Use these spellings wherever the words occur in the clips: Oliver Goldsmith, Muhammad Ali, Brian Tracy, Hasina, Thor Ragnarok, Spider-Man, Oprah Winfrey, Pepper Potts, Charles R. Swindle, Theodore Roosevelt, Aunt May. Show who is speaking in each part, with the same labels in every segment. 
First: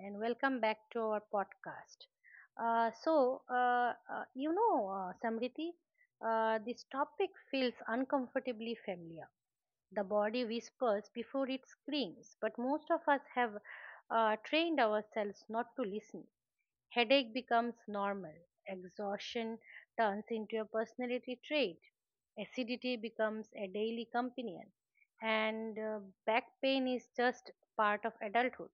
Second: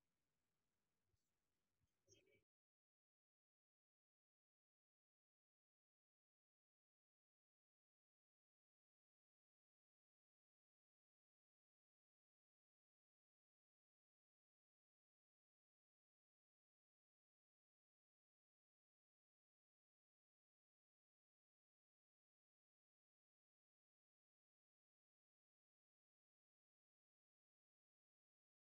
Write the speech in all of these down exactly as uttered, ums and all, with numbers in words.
Speaker 1: and welcome back to our podcast. Uh, so, uh, uh, you know, uh, Samriti, uh, this topic feels uncomfortably familiar. The body whispers before it screams, but most of us have uh, trained ourselves not to listen. Headache becomes normal, exhaustion turns into a personality trait, acidity becomes a daily companion, and uh, back pain is just part of adulthood.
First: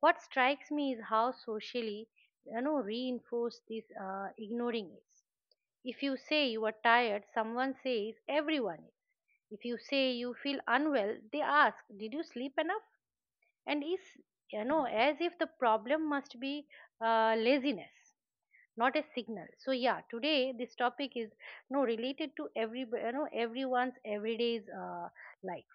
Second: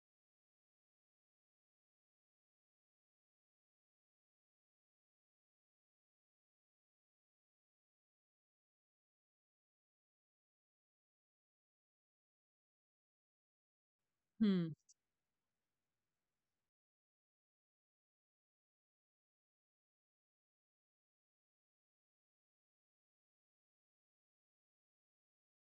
Speaker 1: What strikes me is how socially, you know, reinforced this uh, ignoring is. If you say you are tired, someone says everyone is. If you say you feel unwell, they ask, "Did you sleep enough?" And is you
Speaker 2: Hmm.
Speaker 1: know as if the problem must be uh, laziness, not a signal. So yeah, today this topic is no related to every you know everyone's everyday's uh, life,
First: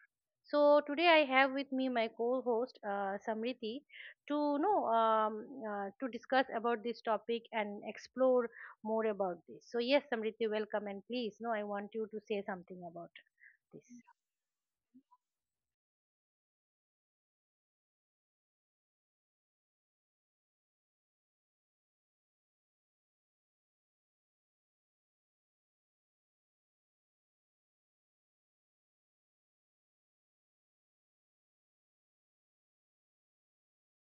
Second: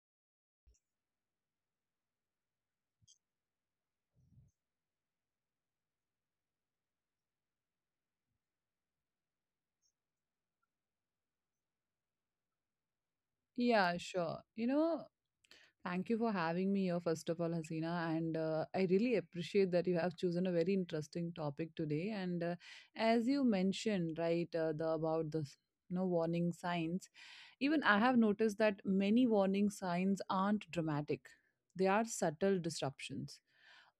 Speaker 1: so today I have with me my co-host uh, Samriti to know um, uh, to discuss about this topic and explore more about this. So yes, Samriti, welcome and please, no, I want you to say something about this.
Speaker 2: Yeah, sure. You know, thank you for having me here, first of all, Hasina. And uh, I really appreciate that you have chosen a very interesting topic today. And uh, As you mentioned, right, uh, the about the s- you know, warning signs. Even I have noticed that many warning signs aren't dramatic, they are subtle disruptions.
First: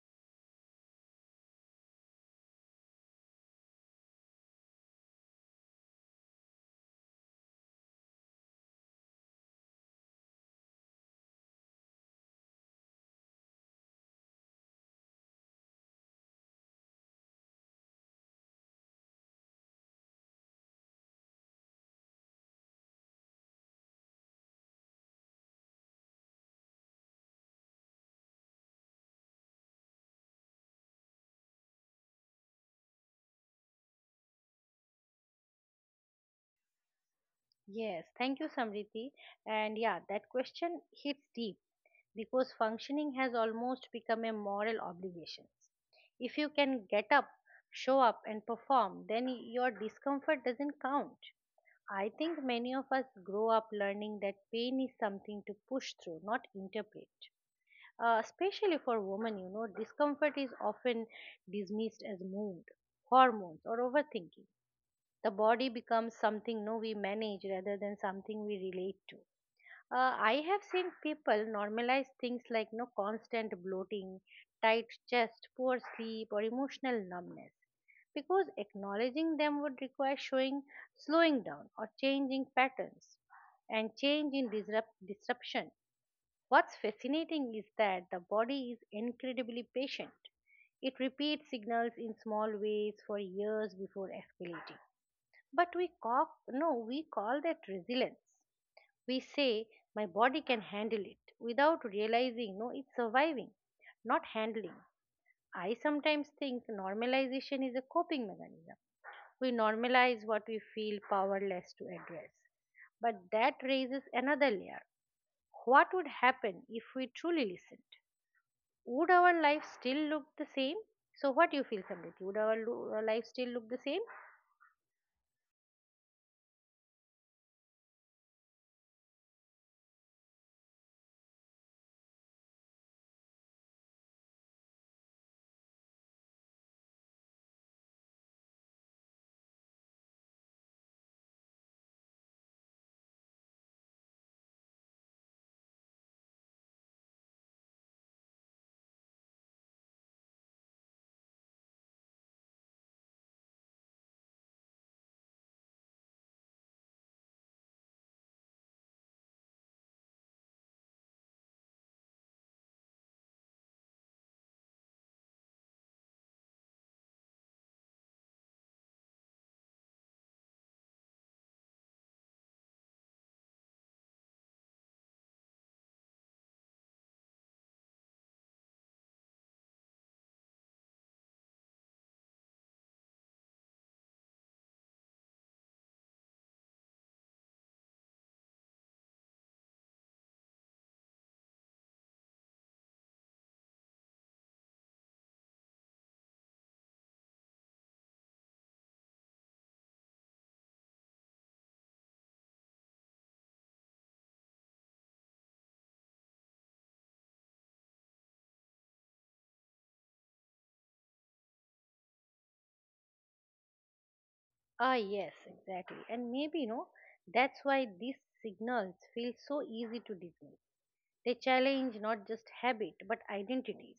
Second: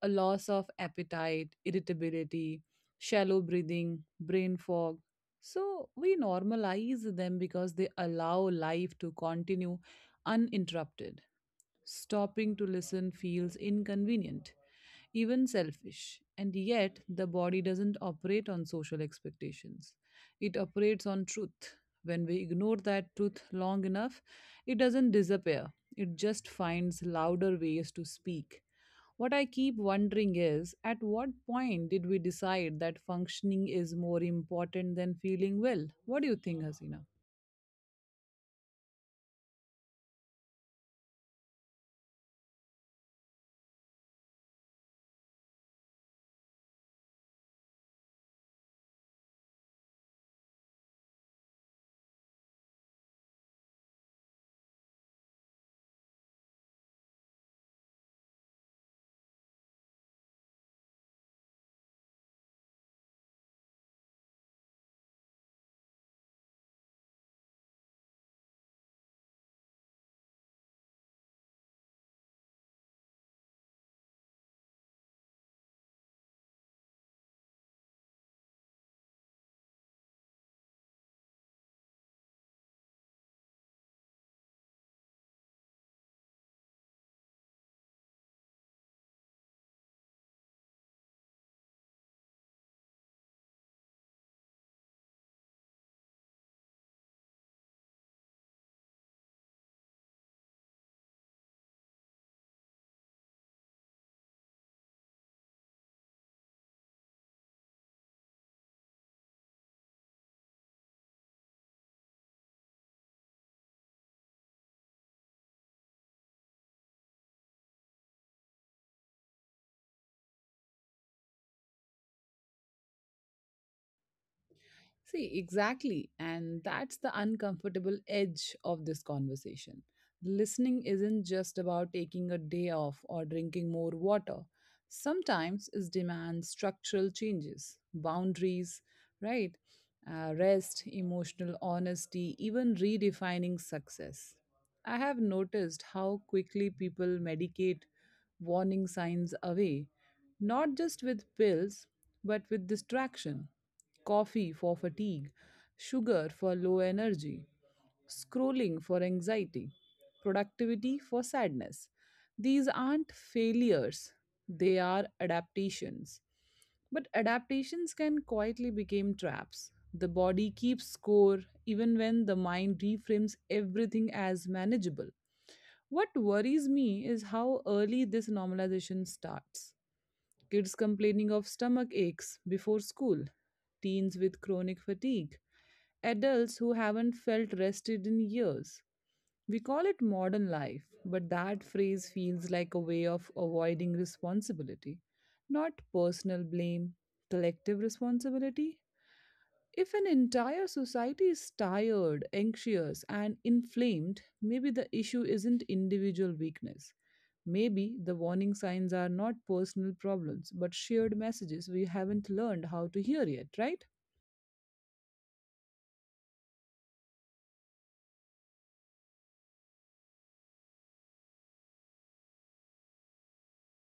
Speaker 2: A loss of appetite, irritability, shallow breathing, brain fog. So we normalize them because they allow life to continue uninterrupted. Stopping to listen feels inconvenient even selfish. And yet, the body doesn't operate on social expectations, it operates on truth. When we ignore that truth long enough, it doesn't disappear, it just finds louder ways to speak. What I keep wondering is at what point did we decide that functioning is more important than feeling well? What do you think, Hasina?
Speaker 1: Yes, thank you, Samriti. And yeah, that question hits deep because functioning has almost become a moral obligation. If you can get up, show up, and perform, then your discomfort doesn't count. I think many of us grow up learning that pain is something to push through, not interpret. Uh, especially for women, you know, discomfort is often dismissed as mood, hormones, or overthinking. The body becomes something no we manage rather than something we relate to. Uh, I have seen people normalize things like no constant bloating, tight chest, poor sleep, or emotional numbness because acknowledging them would require showing slowing down or changing patterns and change in disrupt, disruption. What's fascinating is that the body is incredibly patient. It repeats signals in small ways for years before escalating. But we, cop, no, we call that resilience. We say, my body can handle it, without realizing, no, it's surviving, not handling. I sometimes think normalization is a coping mechanism. We normalize what we feel powerless to address. But that raises another layer. What would happen if we truly listened? Would our life still look the same? So, what do you feel, Samriti? Would our lo- our life still look the same?
Speaker 2: See, exactly. And that's the uncomfortable edge of this conversation. Listening isn't just about taking a day off or drinking more water. Sometimes it demands structural changes, boundaries, right? Uh, rest, emotional honesty, even redefining success. I have noticed how quickly people medicate warning signs away, not just with pills, but with distraction coffee for fatigue, sugar for low energy, scrolling for anxiety, productivity for sadness. These aren't failures, they are adaptations. But adaptations can quietly become traps. The body keeps score even when the mind reframes everything as manageable. What worries me is how early this normalization starts kids complaining of stomach aches before school, teens with chronic fatigue, adults who haven't felt rested in years. We call it modern life, but that phrase feels like a way of avoiding responsibility. Not personal blame, collective responsibility. If an entire society is tired, anxious, and inflamed, maybe the issue isn't individual weakness. Maybe the warning signs are not personal problems, but shared messages we haven't learned how to hear yet, right?
Speaker 1: Ah, yes, exactly. And maybe, you know, that's why these signals feel so easy to dismiss. They challenge not just habit but identities.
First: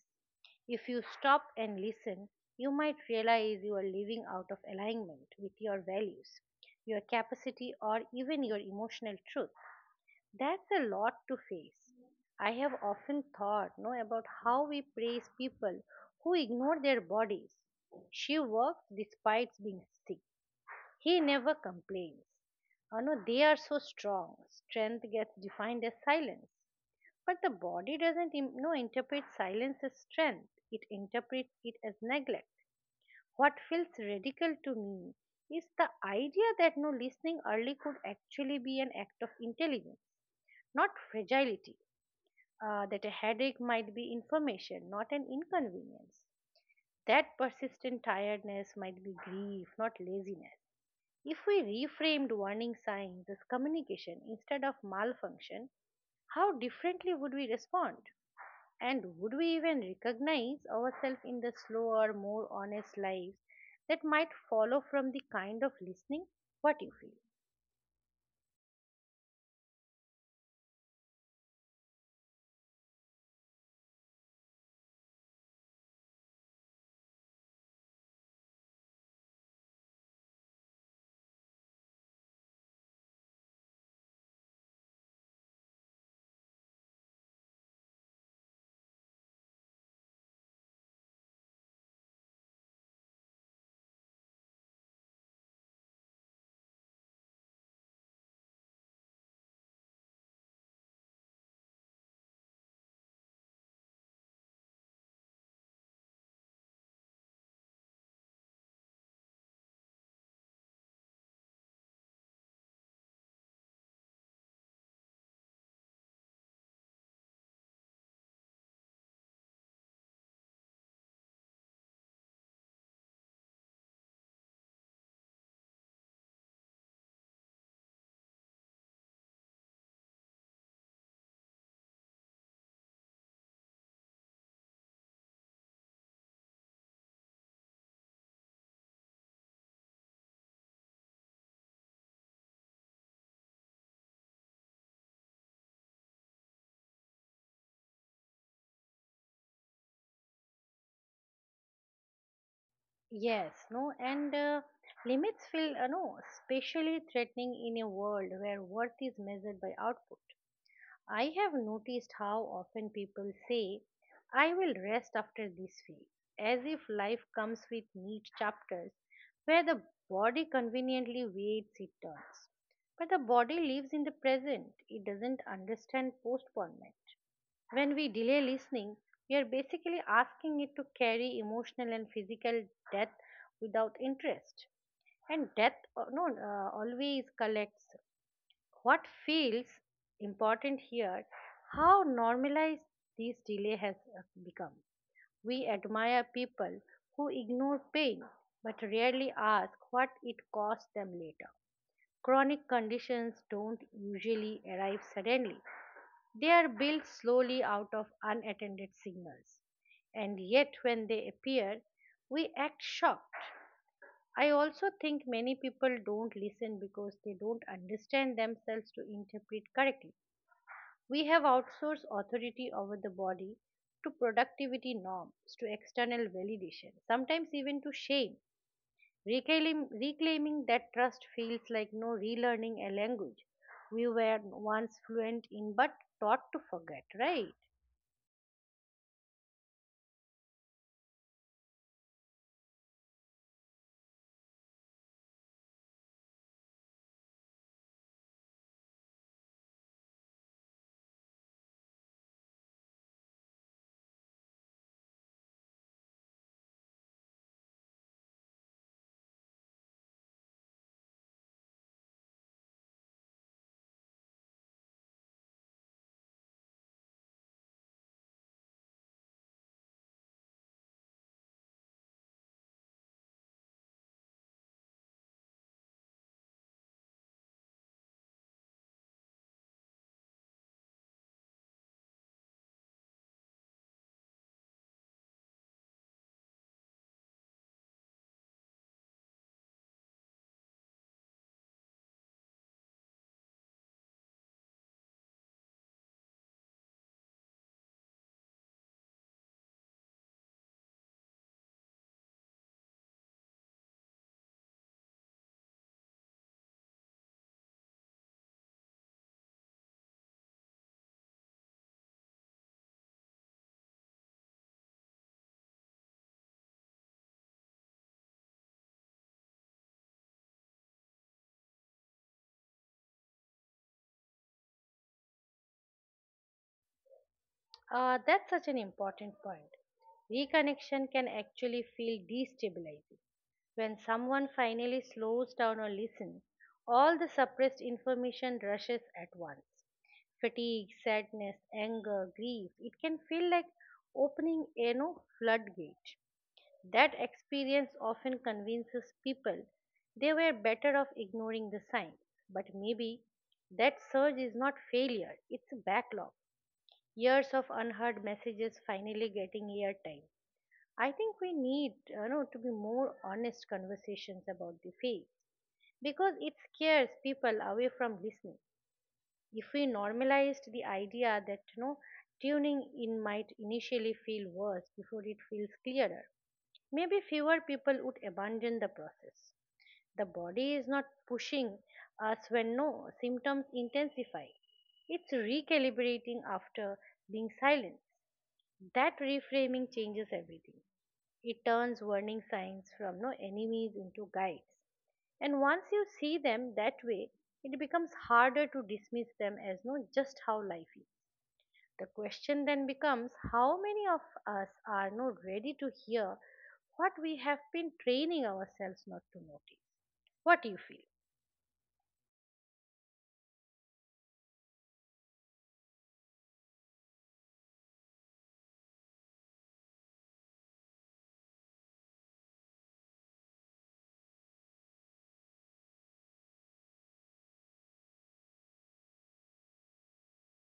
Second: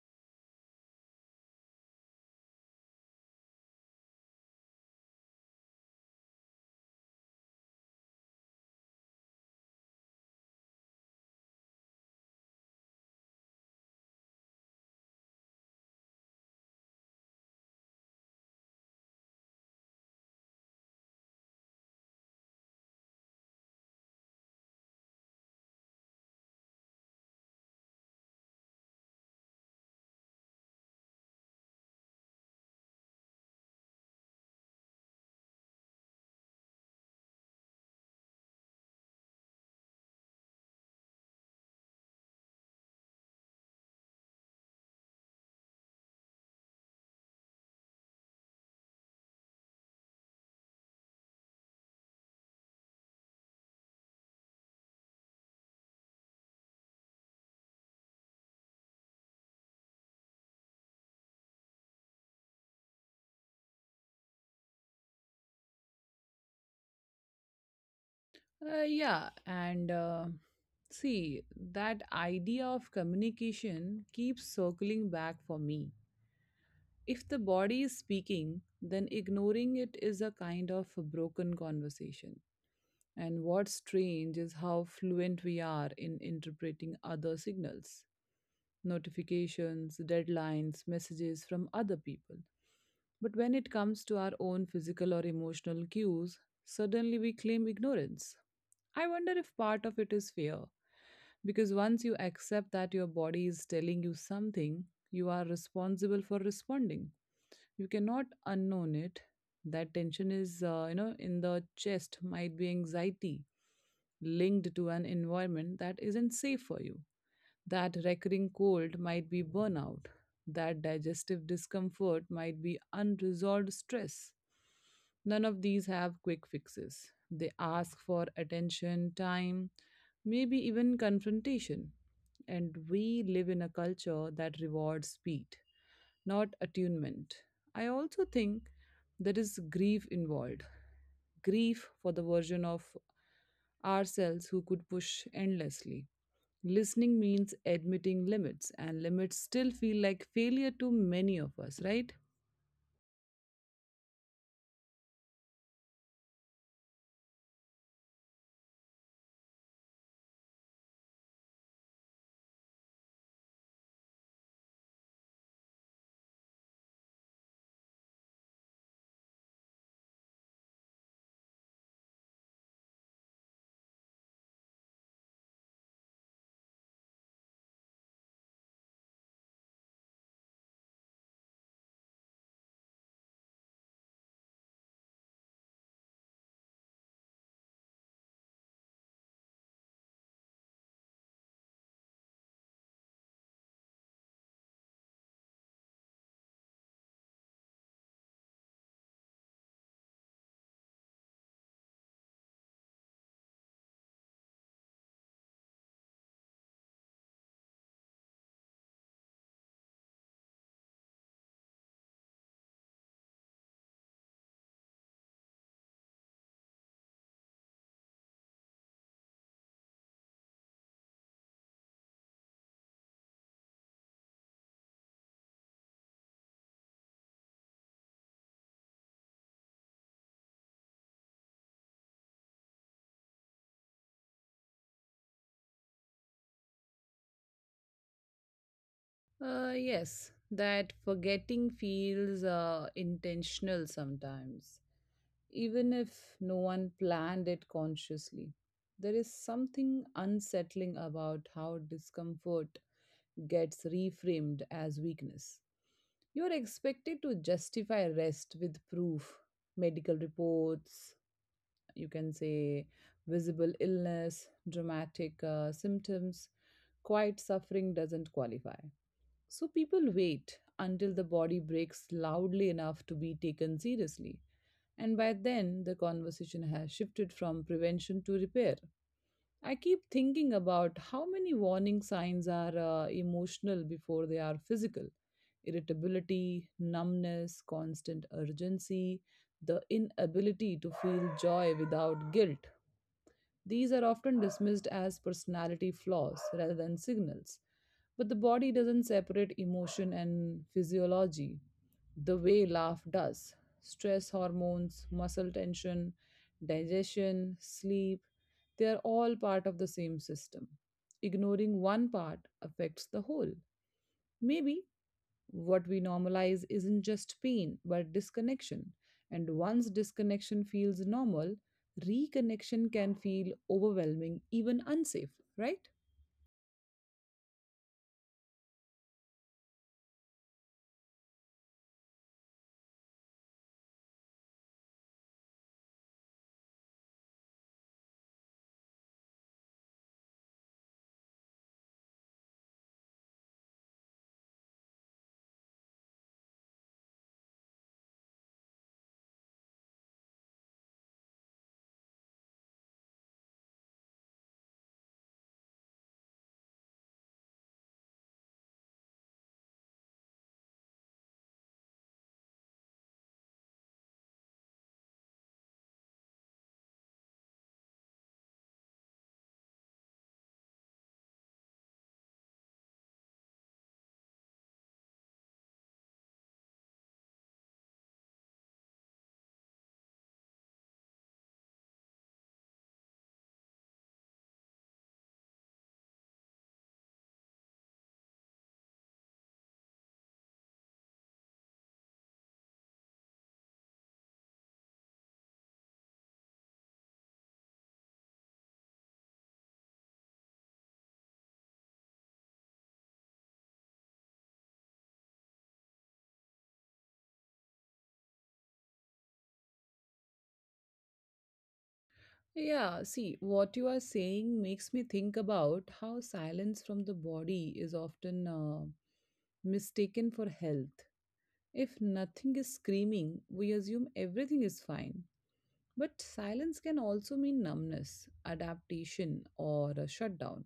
Speaker 1: If you stop and listen, you might realize you are living out of alignment with your values, your capacity, or even your emotional truth. That's a lot to face. I have often thought no, about how we praise people who ignore their bodies. She works despite being sick. He never complains. Oh, no, they are so strong. Strength gets defined as silence. But the body doesn't im- no interpret silence as strength. It interprets it as neglect. What feels radical to me is the idea that no listening early could actually be an act of intelligence, not fragility. Uh, that a headache might be information, not an inconvenience. That persistent tiredness might be grief, not laziness. If we reframed warning signs as communication instead of malfunction, how differently would we respond? And would we even recognize ourselves in the slower, more honest lives that might follow from the kind of listening? What you feel?
Speaker 2: Uh, yeah, and uh, see, that idea of communication keeps circling back for me. If the body is speaking, then ignoring it is a kind of a broken conversation. And what's strange is how fluent we are in interpreting other signals, notifications, deadlines, messages from other people. But when it comes to our own physical or emotional cues, suddenly we claim ignorance. I wonder if part of it is fear, because once you accept that your body is telling you something, you are responsible for responding. You cannot unknown it. That tension is uh, you know in the chest might be anxiety linked to an environment that isn't safe for you. That recurring cold might be burnout. That digestive discomfort might be unresolved stress. None of these have quick fixes. They ask for attention, time, maybe even confrontation. And we live in a culture that rewards speed, not attunement. I also think there is grief involved, grief for the version of ourselves who could push endlessly. Listening means admitting limits, and limits still feel like failure to many of us, right?
Speaker 1: Yes, no, and uh, limits feel, uh, no, especially threatening in a world where worth is measured by output. I have noticed how often people say, I will rest after this week, as if life comes with neat chapters where the body conveniently waits its turns. But the body lives in the present, it doesn't understand postponement. When we delay listening, we are basically asking it to carry emotional and physical death without interest. And death uh, no, uh, always collects what feels important here, how normalized this delay has uh, become. We admire people who ignore pain but rarely ask what it costs them later. Chronic conditions don't usually arrive suddenly. They are built slowly out of unattended signals. And yet, when they appear, we act shocked. I also think many people don't listen because they don't understand themselves to interpret correctly. We have outsourced authority over the body to productivity norms, to external validation, sometimes even to shame. Reclaim, reclaiming that trust feels like no relearning a language we were once fluent in but taught to forget, right?
Speaker 2: Uh, yes, that forgetting feels uh, intentional sometimes, even if no one planned it consciously. There is something unsettling about how discomfort gets reframed as weakness. You are expected to justify rest with proof, medical reports, you can say visible illness, dramatic uh, symptoms. Quiet suffering doesn't qualify. So people wait until the body breaks loudly enough to be taken seriously. And by then, the conversation has shifted from prevention to repair. I keep thinking about how many warning signs are uh, emotional before they are physical, irritability, numbness, constant urgency, the inability to feel joy without guilt. These are often dismissed as personality flaws rather than signals. But the body doesn't separate emotion and physiology the way laugh does. Stress hormones, muscle tension, digestion, sleep, they are all part of the same system. Ignoring one part affects the whole. Maybe what we normalize isn't just pain, but disconnection. And once disconnection feels normal, reconnection can feel overwhelming, even unsafe, right?
Speaker 1: Uh, that's such an important point. Reconnection can actually feel destabilizing. When someone finally slows down or listens, all the suppressed information rushes at once. Fatigue, sadness, anger, grief. It can feel like opening a no floodgate. That experience often convinces people they were better off ignoring the signs. But maybe that surge is not failure, it's a backlog, years of unheard messages finally getting airtime. I think we need, you know, to be more honest conversations about the faith because it scares people away from listening. If we normalized the idea that you know tuning in might initially feel worse before it feels clearer, maybe fewer people would abandon the process. The body is not pushing us when no symptoms intensify, it's recalibrating after being silenced. That reframing changes everything. It turns warning signs from no enemies into guides, and once you see them that way, it becomes harder to dismiss them as no just how life is. The question then becomes how many of us are not ready to hear what we have been training ourselves not to notice. What do you feel?
Speaker 2: Yeah, see, what you are saying makes me think about how silence from the body is often uh, mistaken for health. If nothing is screaming, we assume everything is fine. But silence can also mean numbness, adaptation, or a shutdown.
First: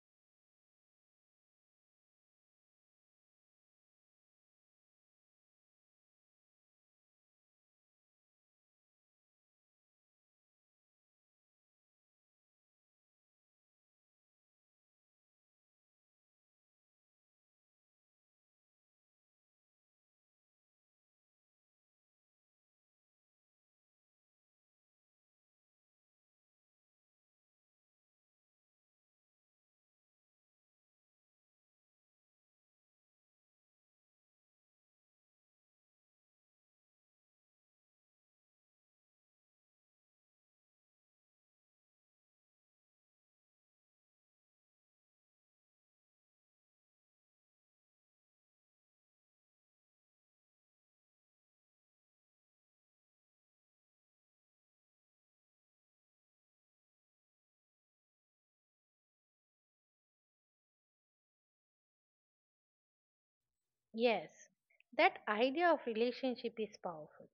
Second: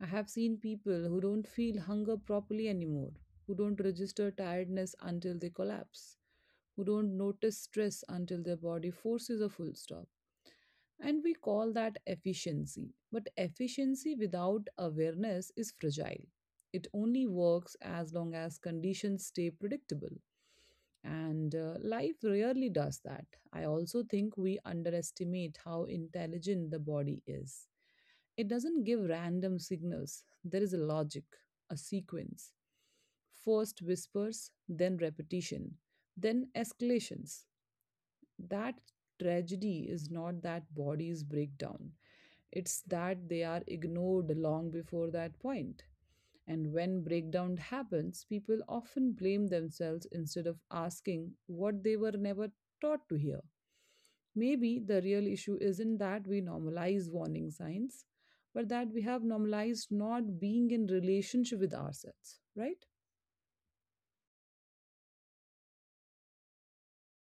Speaker 2: I have seen people who don't feel hunger properly anymore, who don't register tiredness until they collapse, who don't notice stress until their body forces a full stop. And we call that efficiency. But efficiency without awareness is fragile. It only works as long as conditions stay predictable. And uh, Life rarely does that. I also think we underestimate how intelligent the body is. It doesn't give random signals, there is a logic, a sequence. First whispers, then repetition, then escalations. That tragedy is not that bodies break down, it's that they are ignored long before that point. And when breakdown happens, people often blame themselves instead of asking what they were never taught to hear. Maybe the real issue isn't that we normalize warning signs, but that we have normalized not being in relationship with ourselves, right?
Speaker 1: Yes, that idea of relationship is powerful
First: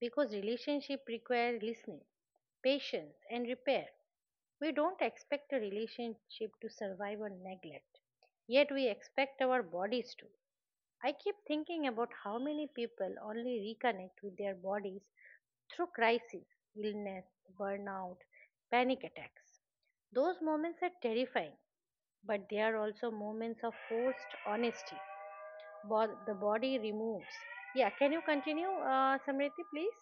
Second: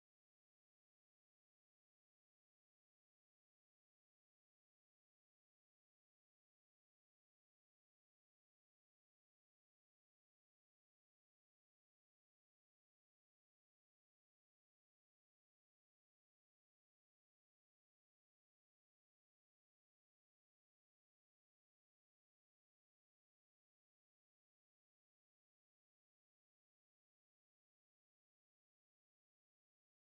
Speaker 1: because relationship requires listening, patience, and repair. We don't expect a relationship to survive on neglect, yet we expect our bodies to. I keep thinking about how many people only reconnect with their bodies through crisis, illness, burnout, panic attacks. Those moments are terrifying, but they are also moments of forced honesty. Bo- the body removes. Yeah, can you continue, uh, Samriti, please?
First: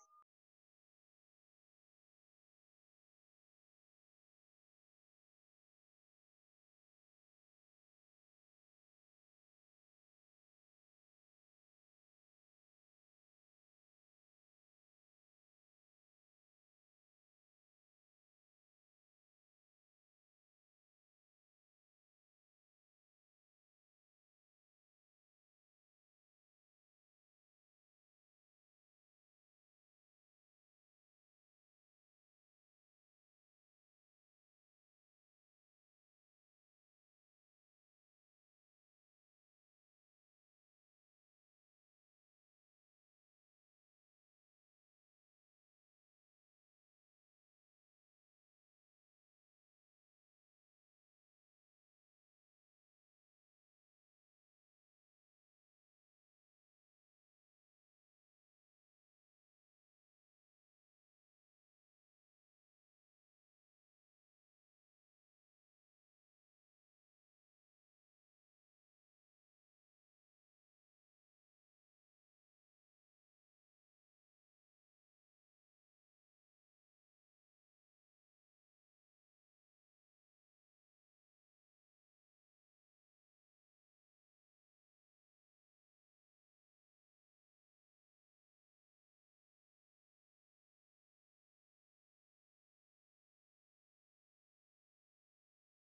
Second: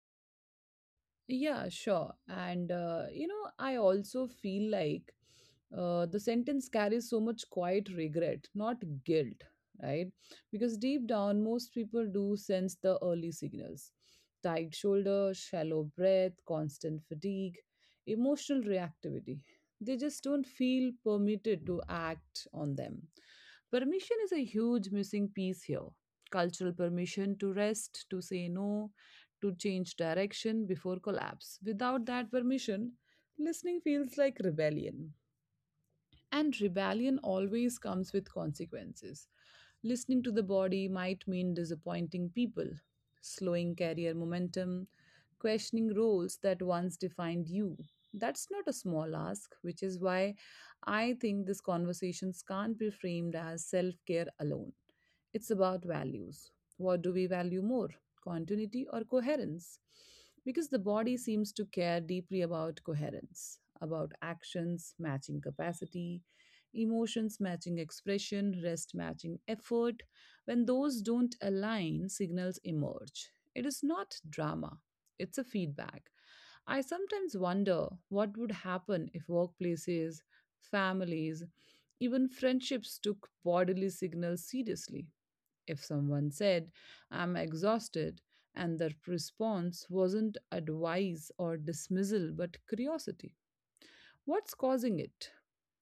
Speaker 2: Yeah, sure. And, uh, you know, I also feel like uh, the sentence carries so much quiet regret, not guilt, right? Because deep down, most people do sense the early signals, tight shoulder, shallow breath, constant fatigue, emotional reactivity. They just don't feel permitted to act on them. Permission is a huge missing piece here. Cultural permission to rest, to say no, to change direction before collapse. Without that permission, listening feels like rebellion. And rebellion always comes with consequences. Listening to the body might mean disappointing people, slowing career momentum, questioning roles that once defined you. That's not a small ask, which is why I think these conversations can't be framed as self care alone. It's about values. What do we value more, continuity or coherence? Because the body seems to care deeply about coherence, about actions matching capacity, emotions matching expression, rest matching effort. When those don't align, signals emerge. It is not drama, it's a feedback. I sometimes wonder what would happen if workplaces, families, even friendships took bodily signals seriously. If someone said, I'm exhausted, and the response wasn't advice or dismissal but curiosity, what's causing it?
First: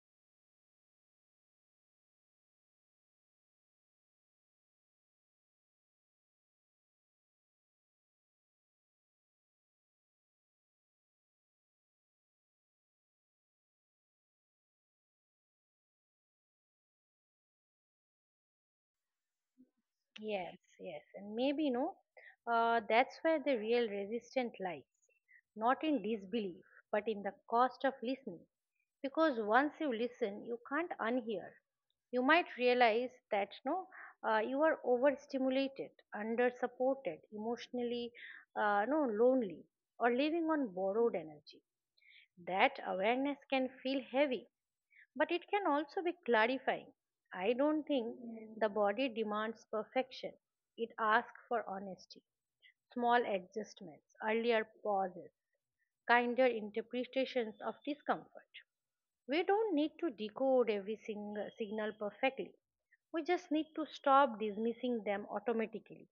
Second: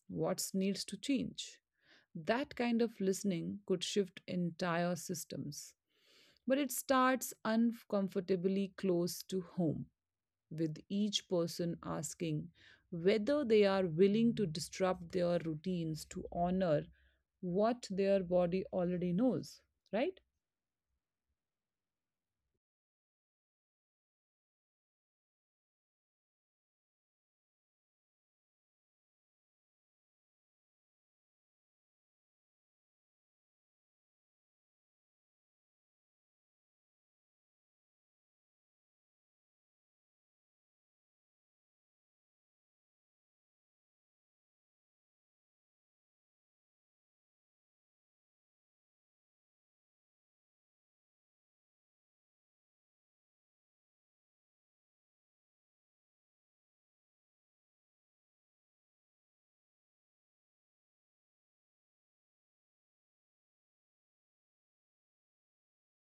Speaker 2: What needs to change? That kind of listening could shift entire systems. But it starts uncomfortably close to home, with each person asking whether they are willing to disrupt their routines to honor what their body already knows, right?
Speaker 1: Yes, yes, and maybe no, uh, that's where the real resistance lies, not in disbelief, but in the cost of listening. Because once you listen, you can't unhear. You might realize that no, uh, you are overstimulated, undersupported, emotionally, uh, no, lonely, or living on borrowed energy. That awareness can feel heavy, but it can also be clarifying. I don't think the body demands perfection, it asks for honesty, small adjustments, earlier pauses, kinder interpretations of discomfort. We don't need to decode every sing- signal perfectly. We just need to stop dismissing them automatically.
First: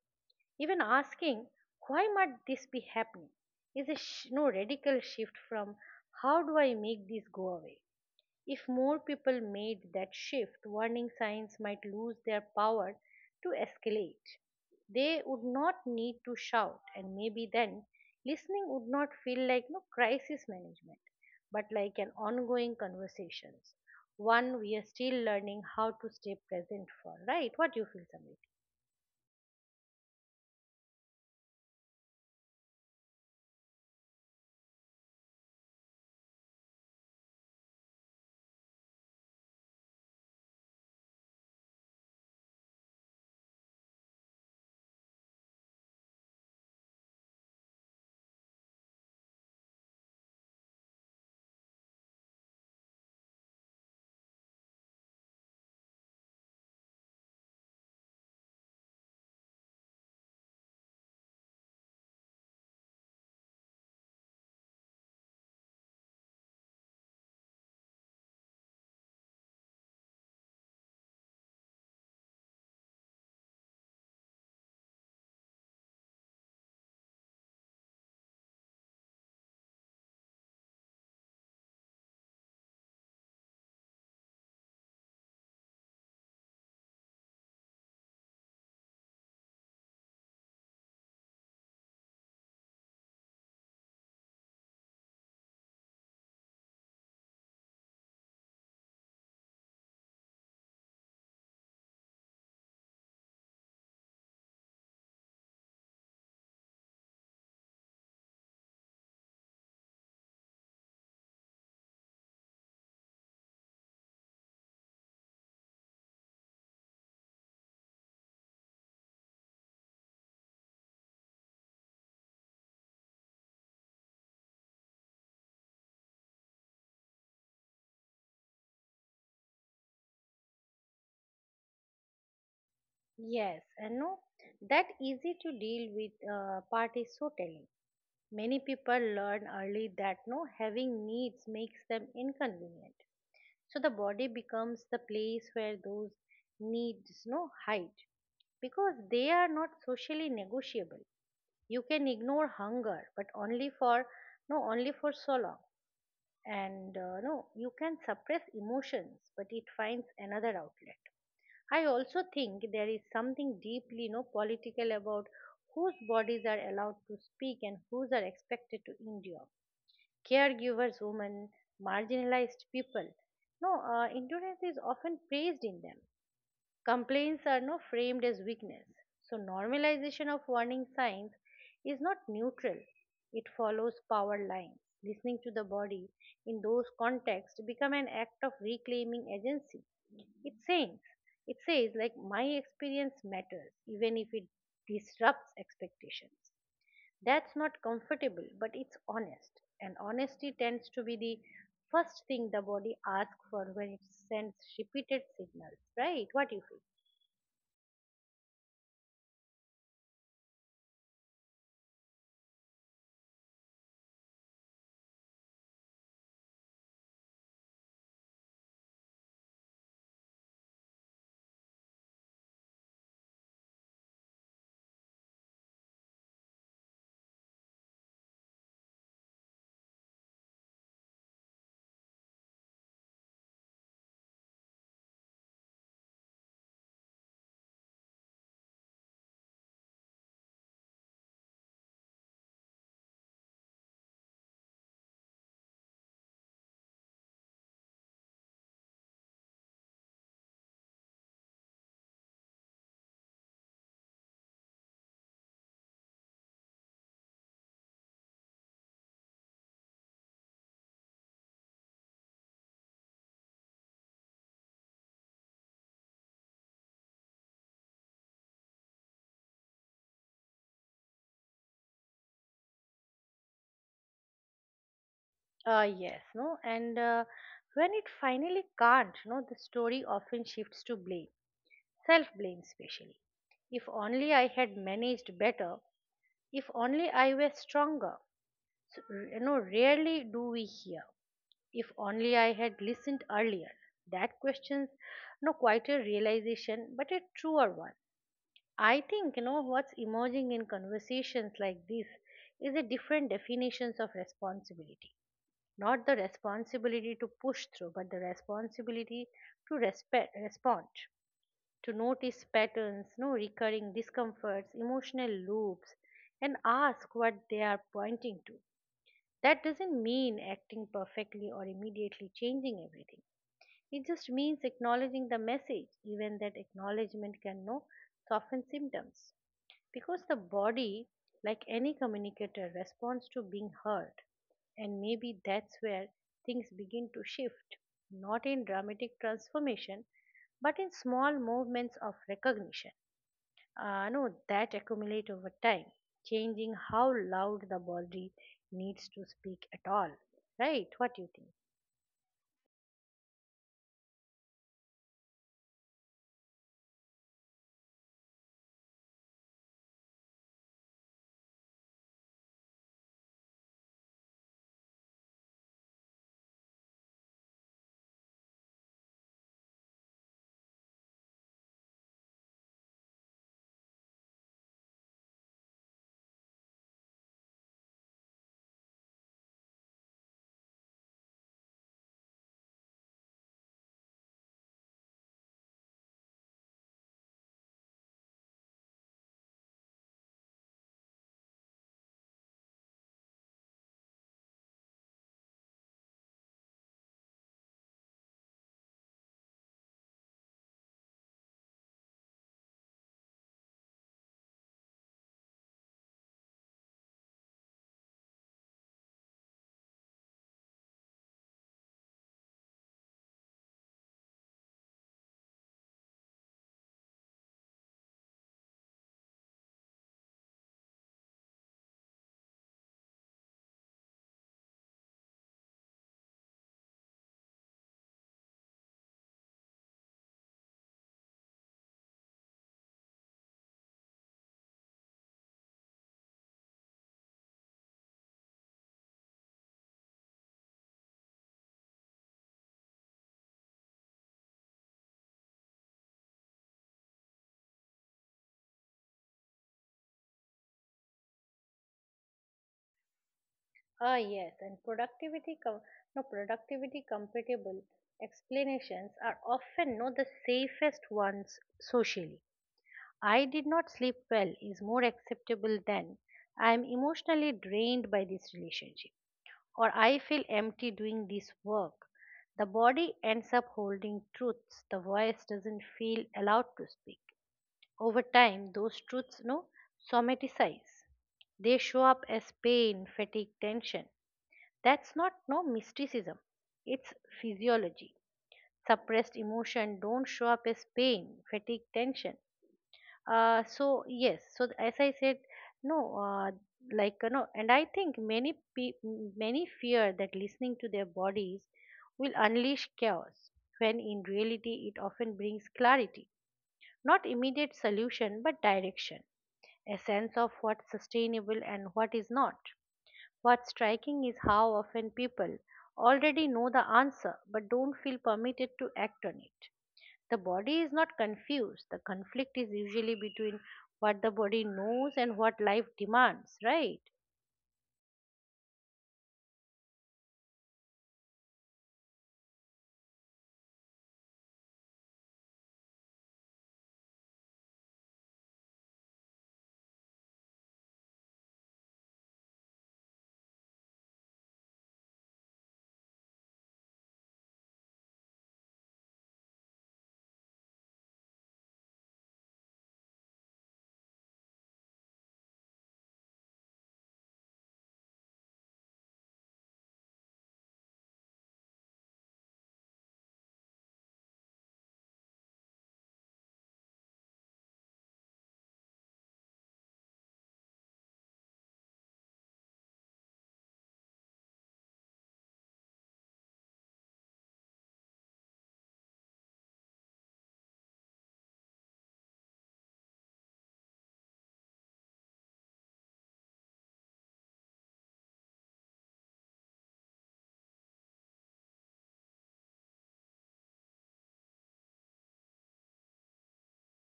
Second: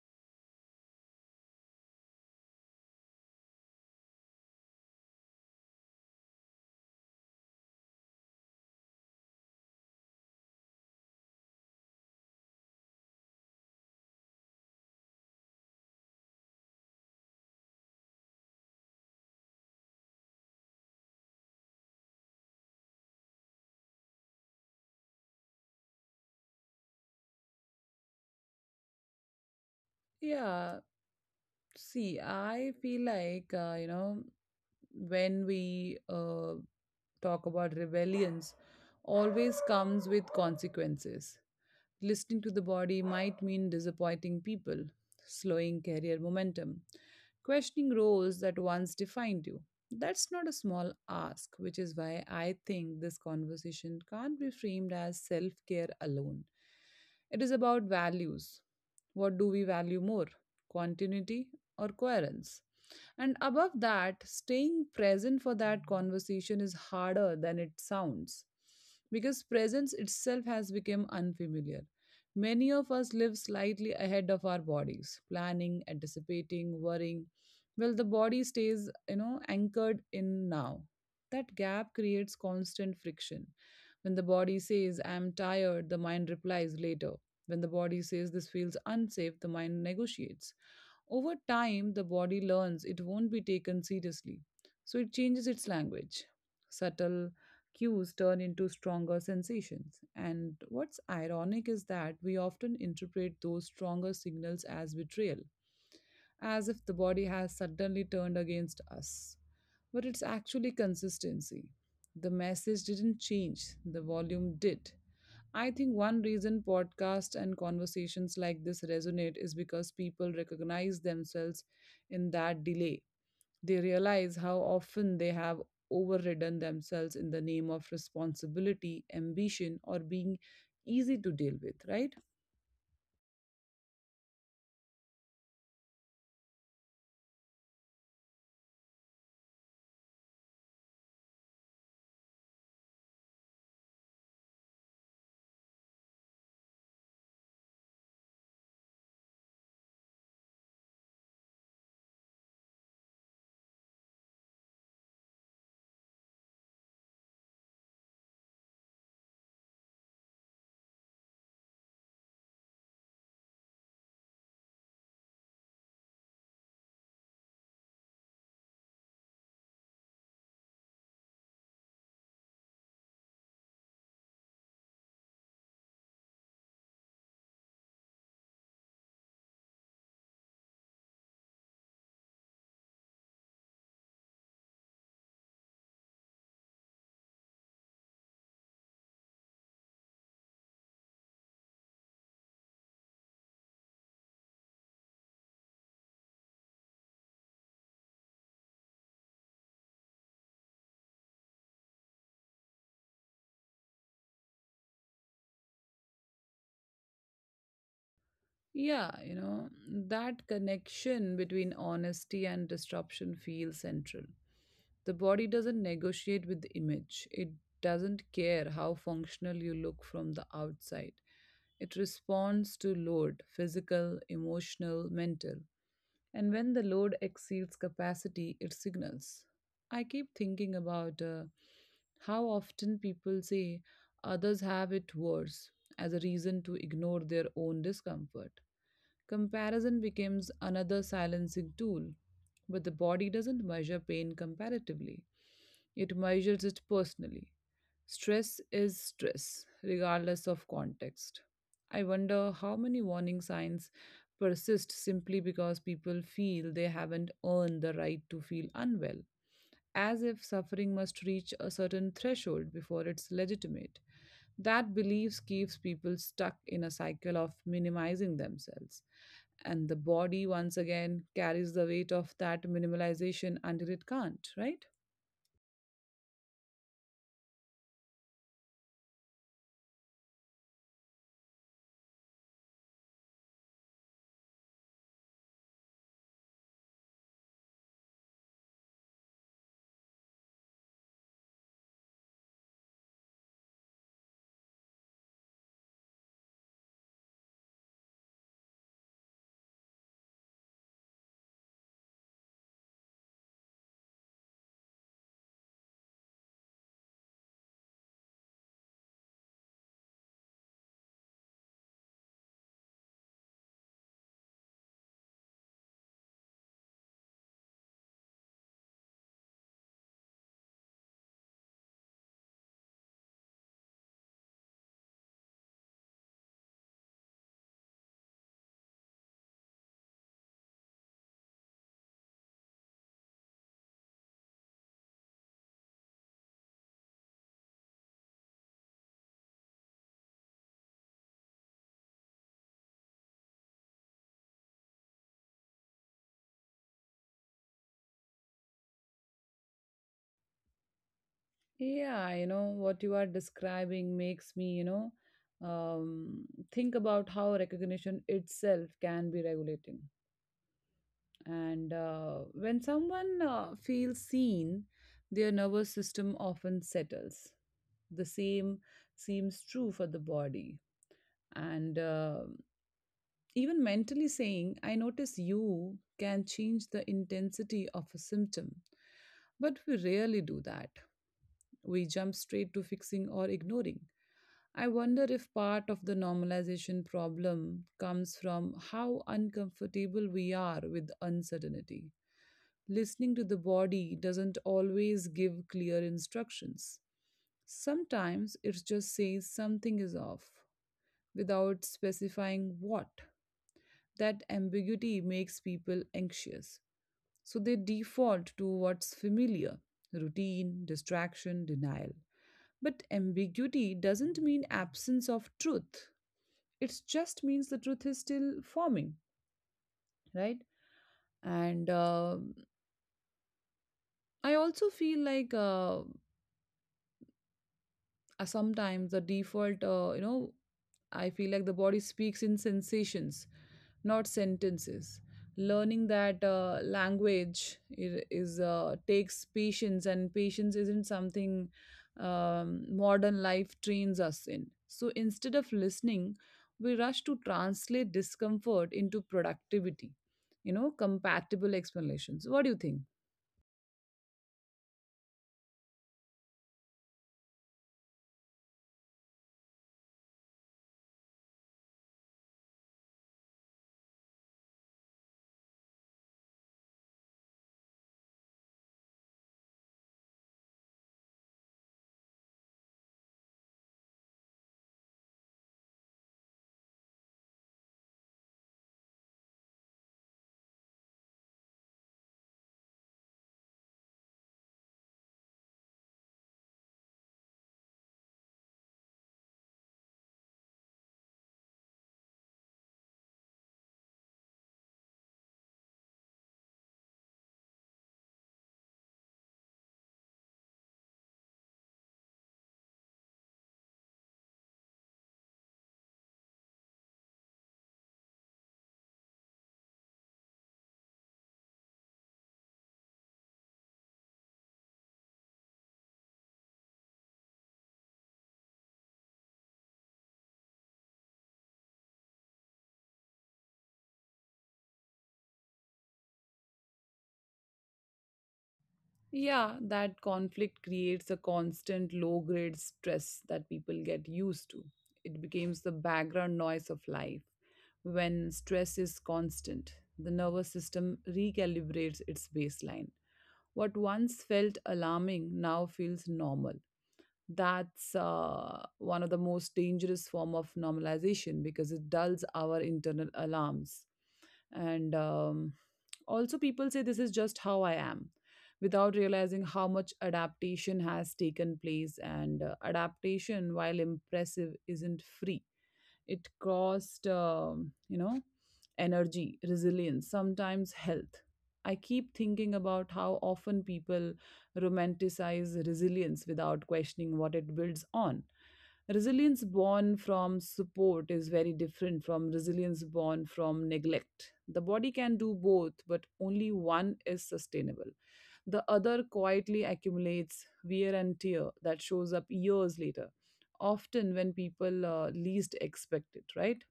Speaker 1: Even asking, why might this be happening, is a sh- no radical shift from how do I make this go away. If more people made that shift, warning signs might lose their power to escalate. They would not need to shout, and maybe then listening would not feel like no crisis management, but like an ongoing conversations. One we are still learning how to stay present for, right? What do you feel, Samir?
Speaker 2: Yeah, see, I feel like, uh, you know, when we uh, talk about rebellions, always comes with consequences. Listening to the body might mean disappointing people, slowing career momentum, questioning roles that once defined you. That's not a small ask, which is why I think this conversation can't be framed as self care alone. It is about values. What do we value more, continuity or coherence? And above that, staying present for that conversation is harder than it sounds because presence itself has become unfamiliar. Many of us live slightly ahead of our bodies, planning, anticipating, worrying. Well, the body stays, you know, anchored in now. That gap creates constant friction. When the body says, I'm tired, the mind replies later. When the body says, this feels unsafe, the mind negotiates. Over time, the body learns it won't be taken seriously, so it changes its language. Subtle cues turn into stronger sensations, and what's ironic is that we often interpret those stronger signals as betrayal, as if the body has suddenly turned against us. But it's actually consistency. The message didn't change, the volume did. I think one reason podcasts and conversations like this resonate is because people recognize themselves in that delay. They realize how often they have overridden themselves in the name of responsibility, ambition, or being easy to deal with, right?
Speaker 1: Yes, and no, that easy to deal with uh, part is so telling. Many people learn early that no having needs makes them inconvenient. So the body becomes the place where those needs no hide because they are not socially negotiable. You can ignore hunger, but only for no only for so long. And uh, no, you can suppress emotions, but it finds another outlet. I also think there is something deeply, you know, political about whose bodies are allowed to speak and whose are expected to endure. Caregivers, women, marginalized people. No, uh, endurance is often praised in them. Complaints are now framed as weakness. So, normalization of warning signs is not neutral, it follows power lines. Listening to the body in those contexts become an act of reclaiming agency. It says, it says like my experience matters, even if it disrupts expectations. That's not comfortable, but it's honest. And honesty tends to be the first thing the body asks for when it sends repeated signals, right? What do you feel?
Speaker 2: Yeah, you know, that connection between honesty and disruption feels central. The body doesn't negotiate with the image. It doesn't care how functional you look from the outside. It responds to load physical, emotional, mental. And when the load exceeds capacity, it signals. I keep thinking about uh, how often people say others have it worse as a reason to ignore their own discomfort. Comparison becomes another silencing tool, but the body doesn't measure pain comparatively, it measures it personally. Stress is stress, regardless of context. I wonder how many warning signs persist simply because people feel they haven't earned the right to feel unwell, as if suffering must reach a certain threshold before it's legitimate. That belief keeps people stuck in a cycle of minimizing themselves. And the body, once again, carries the weight of that minimalization until it can't, right?
Speaker 1: Uh, yes, no, and uh, when it finally can't, no, the story often shifts to blame, self blame, especially. If only I had managed better, if only I were stronger. So, r- you know, rarely do we hear, if only I had listened earlier. That question's no quite a realization, but a truer one. I think, you know, what's emerging in conversations like this is a different definitions of responsibility, not the responsibility to push through but the responsibility to respect respond, to notice patterns, no, recurring discomforts, emotional loops, and ask what they are pointing to. That doesn't mean acting perfectly or immediately changing everything, it just means acknowledging the message. Even that acknowledgement can no soften symptoms, because the body, like any communicator, responds to being heard. And maybe that's where things begin to shift, not in dramatic transformation, but in small movements of recognition. Uh, no, That accumulate over time, changing how loud the body needs to speak at all. Right? What do you think?
Speaker 2: Yeah, you know, what you are describing makes me, you know, um, think about how recognition itself can be regulating. And uh, when someone uh, feels seen, their nervous system often settles. The same seems true for the body. And uh, Even mentally saying "I notice you" can change the intensity of a symptom, but we rarely do that. We jump straight to fixing or ignoring. I wonder if part of the normalization problem comes from how uncomfortable we are with uncertainty. Listening to the body doesn't always give clear instructions. Sometimes it just says something is off, without specifying what. That ambiguity makes people anxious, so they default to what's familiar: routine, distraction, denial. But ambiguity doesn't mean absence of truth, it just means the truth is still forming, right? And uh, I also feel like uh, uh, sometimes the default, uh, you know I feel like the body speaks in sensations, not sentences. Learning that uh, language i- is uh, takes patience, and patience isn't something um, modern life trains us in. So instead of listening, we rush to translate discomfort into productivity, you know compatible explanations. What do you think?
Speaker 1: Ah, yes, and productivity, com- no, productivity compatible explanations are often no the safest ones socially. I did not sleep well is more acceptable than I am emotionally drained by this relationship, or I feel empty doing this work. The body ends up holding truths the voice doesn't feel allowed to speak. Over time, those truths no somatize. They show up as pain, fatigue, tension. That's not no mysticism. It's physiology. Suppressed emotion don't show up as pain, fatigue, tension. Uh, so yes, so th- as I said, no, uh, like uh, no, and I think many pe- m- many fear that listening to their bodies will unleash chaos, when in reality it often brings clarity, not immediate solution but direction, a sense of what's sustainable and what is not. What's striking is how often people already know the answer but don't feel permitted to act on it. The body is not confused. The conflict is usually between what the body knows and what life demands, right?
Speaker 2: Yeah, that conflict creates a constant low grade stress that people get used to. It becomes the background noise of life. When stress is constant, the nervous system recalibrates its baseline. What once felt alarming now feels normal. That's uh, one of the most dangerous form of normalization because it dulls our internal alarms. And um, Also, people say "this is just how I am" without realizing how much adaptation has taken place, and uh, adaptation, while impressive, isn't free. It cost, um, you know, energy, resilience, sometimes health. I keep thinking about how often people romanticize resilience without questioning what it builds on. Resilience born from support is very different from resilience born from neglect. The body can do both, but only one is sustainable. The other quietly accumulates wear and tear that shows up years later, often when people uh, least expect it, right?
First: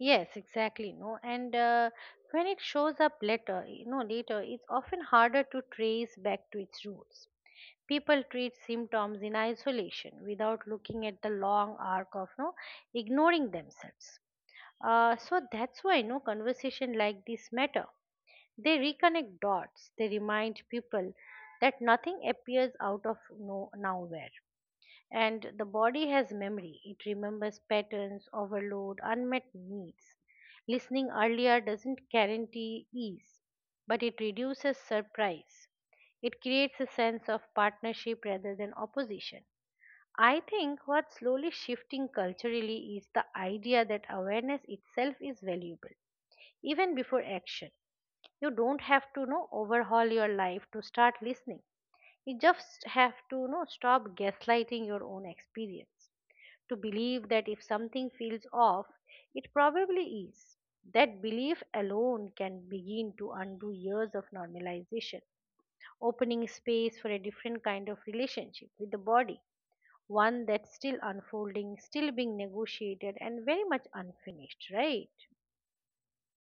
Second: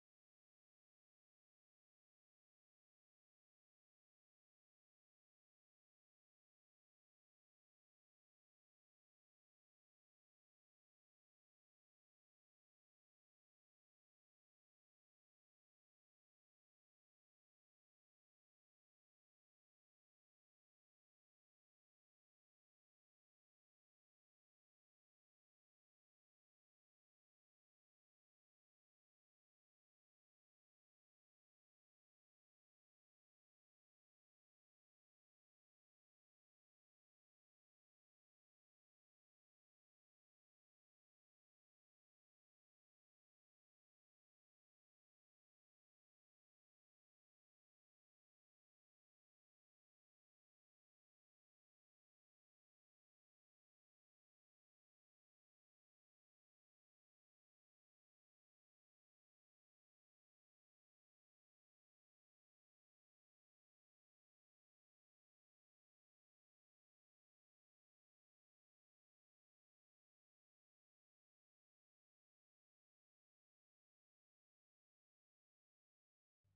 Speaker 1: Yes, exactly. No, and uh, when it shows up later, you know, later, it's often harder to trace back to its roots. People treat symptoms in isolation without looking at the long arc of no ignoring themselves. Uh, so that's why no conversation like this matter. They reconnect dots. They remind people that nothing appears out of no nowhere. And the body has memory. It remembers patterns, overload, unmet needs. Listening earlier doesn't guarantee ease, but it reduces surprise. It creates a sense of partnership rather than opposition. I think what's slowly shifting culturally is the idea that awareness itself is valuable, even before action. You don't have to you know overhaul your life to start listening. You just have to you know stop gaslighting your own experience, to believe that if something feels off, it probably is. That belief alone can begin to undo years of normalization, opening space for a different kind of relationship with the body, one that's still unfolding, still being negotiated, and very much unfinished, right?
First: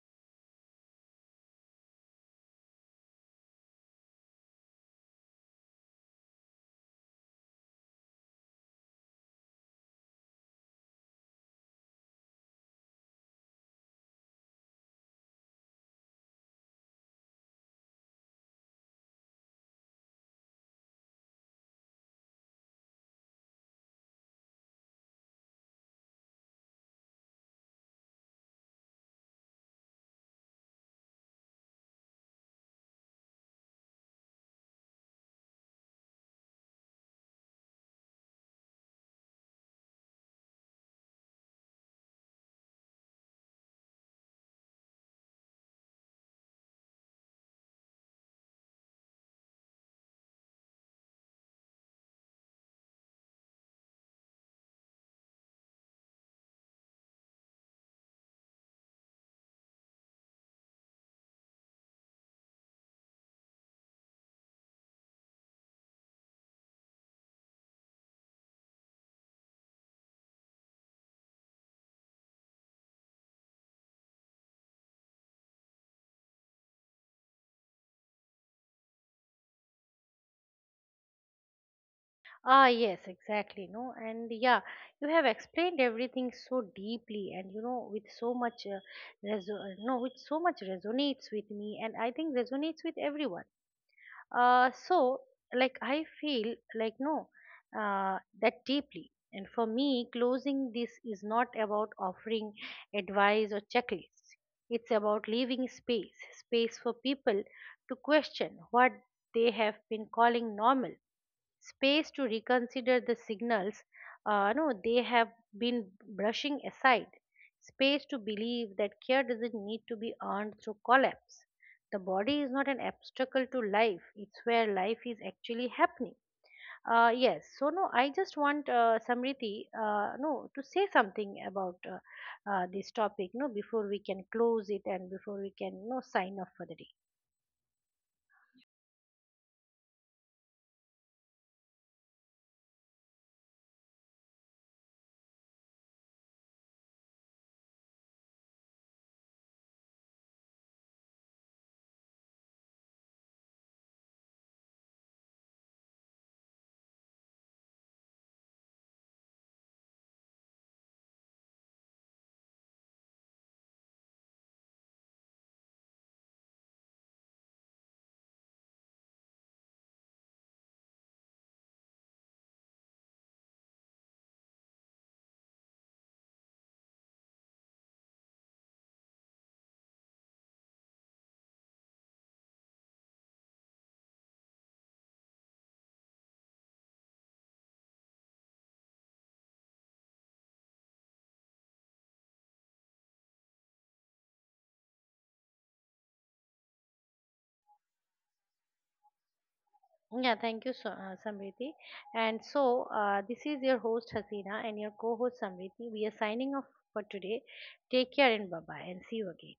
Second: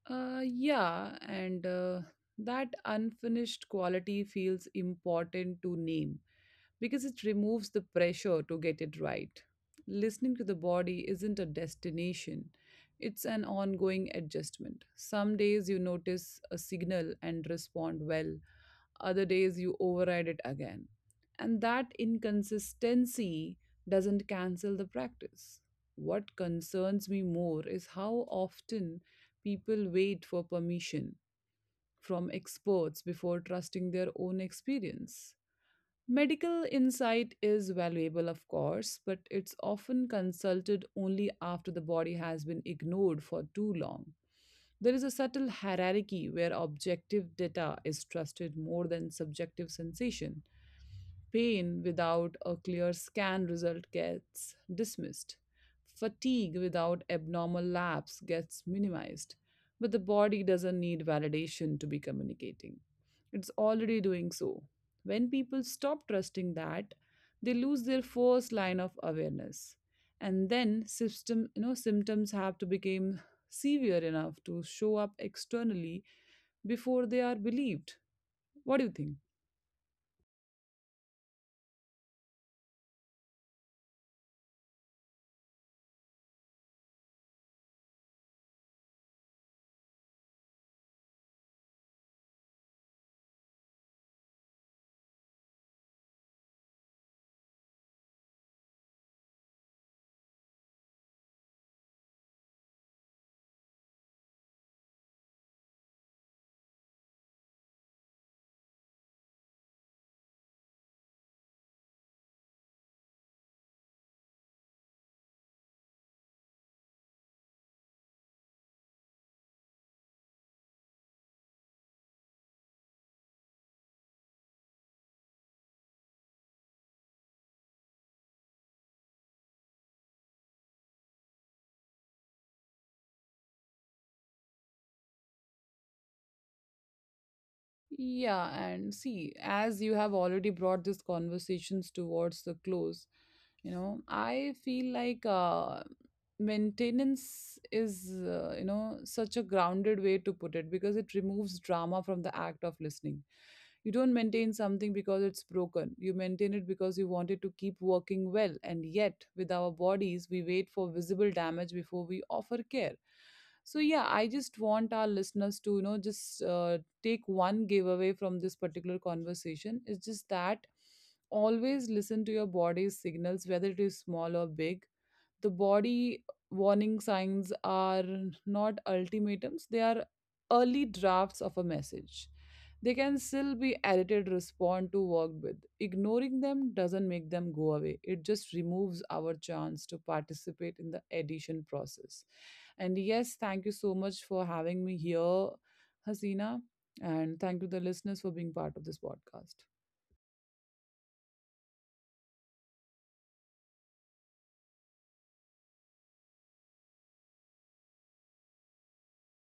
Speaker 2: Uh, yeah, and uh, that unfinished quality feels important to name because it removes the pressure to get it right. Listening to the body isn't a destination, it's an ongoing adjustment. Some days you notice a signal and respond well, other days you override it again. And that inconsistency doesn't cancel the practice. What concerns me more is how often people wait for permission from experts before trusting their own experience. Medical insight is valuable, of course, but it's often consulted only after the body has been ignored for too long. There is a subtle hierarchy where objective data is trusted more than subjective sensation. Pain without a clear scan result gets dismissed. Fatigue without abnormal lapse gets minimized. But the body doesn't need validation to be communicating. It's already doing so. When people stop trusting that, they lose their first line of awareness. And then system, you know, symptoms have to become severe enough to show up externally before they are believed. What do you think?
Speaker 1: Ah, yes, exactly. No, and yeah, you have explained everything so deeply, and you know, with so much, uh, reso- uh, no, with so much resonates with me, and I think resonates with everyone. Uh, so like I feel like no, uh, that deeply. And for me, closing this is not about offering advice or checklists. It's about leaving space, space for people to question what they have been calling normal, space to reconsider the signals uh, no they have been brushing aside, space to believe that care doesn't need to be earned through collapse. The body is not an obstacle to life, it's where life is actually happening. Uh, yes so no I just want uh, Samriti, uh, no to say something about uh, uh, this topic no before we can close it, and before we can no sign off for the day.
Speaker 2: Yeah, and see, as you have already brought these conversations towards the close, you know, I feel like uh, maintenance is, uh, you know, such a grounded way to put it, because it removes drama from the act of listening. You don't maintain something because it's broken. You maintain it because you want it to keep working well. And yet, with our bodies, we wait for visible damage before we offer care. So yeah, I just want our listeners to, you know just uh, take one giveaway from this particular conversation, is just that always listen to your body's signals, whether it is small or big. The body warning signs are not ultimatums, they are early drafts of a message. They can still be edited, respond to, worked with. Ignoring them doesn't make them go away, it just removes our chance to participate in the edition process. And yes, thank you so much for having me here, Hasina. And thank you, the listeners, for being part of this podcast.
Speaker 1: Yeah, thank you, so, uh, Samriti. And so, uh, this is your host Hasina and your co-host Samriti. We are signing off for today. Take care and bye bye, and see you again.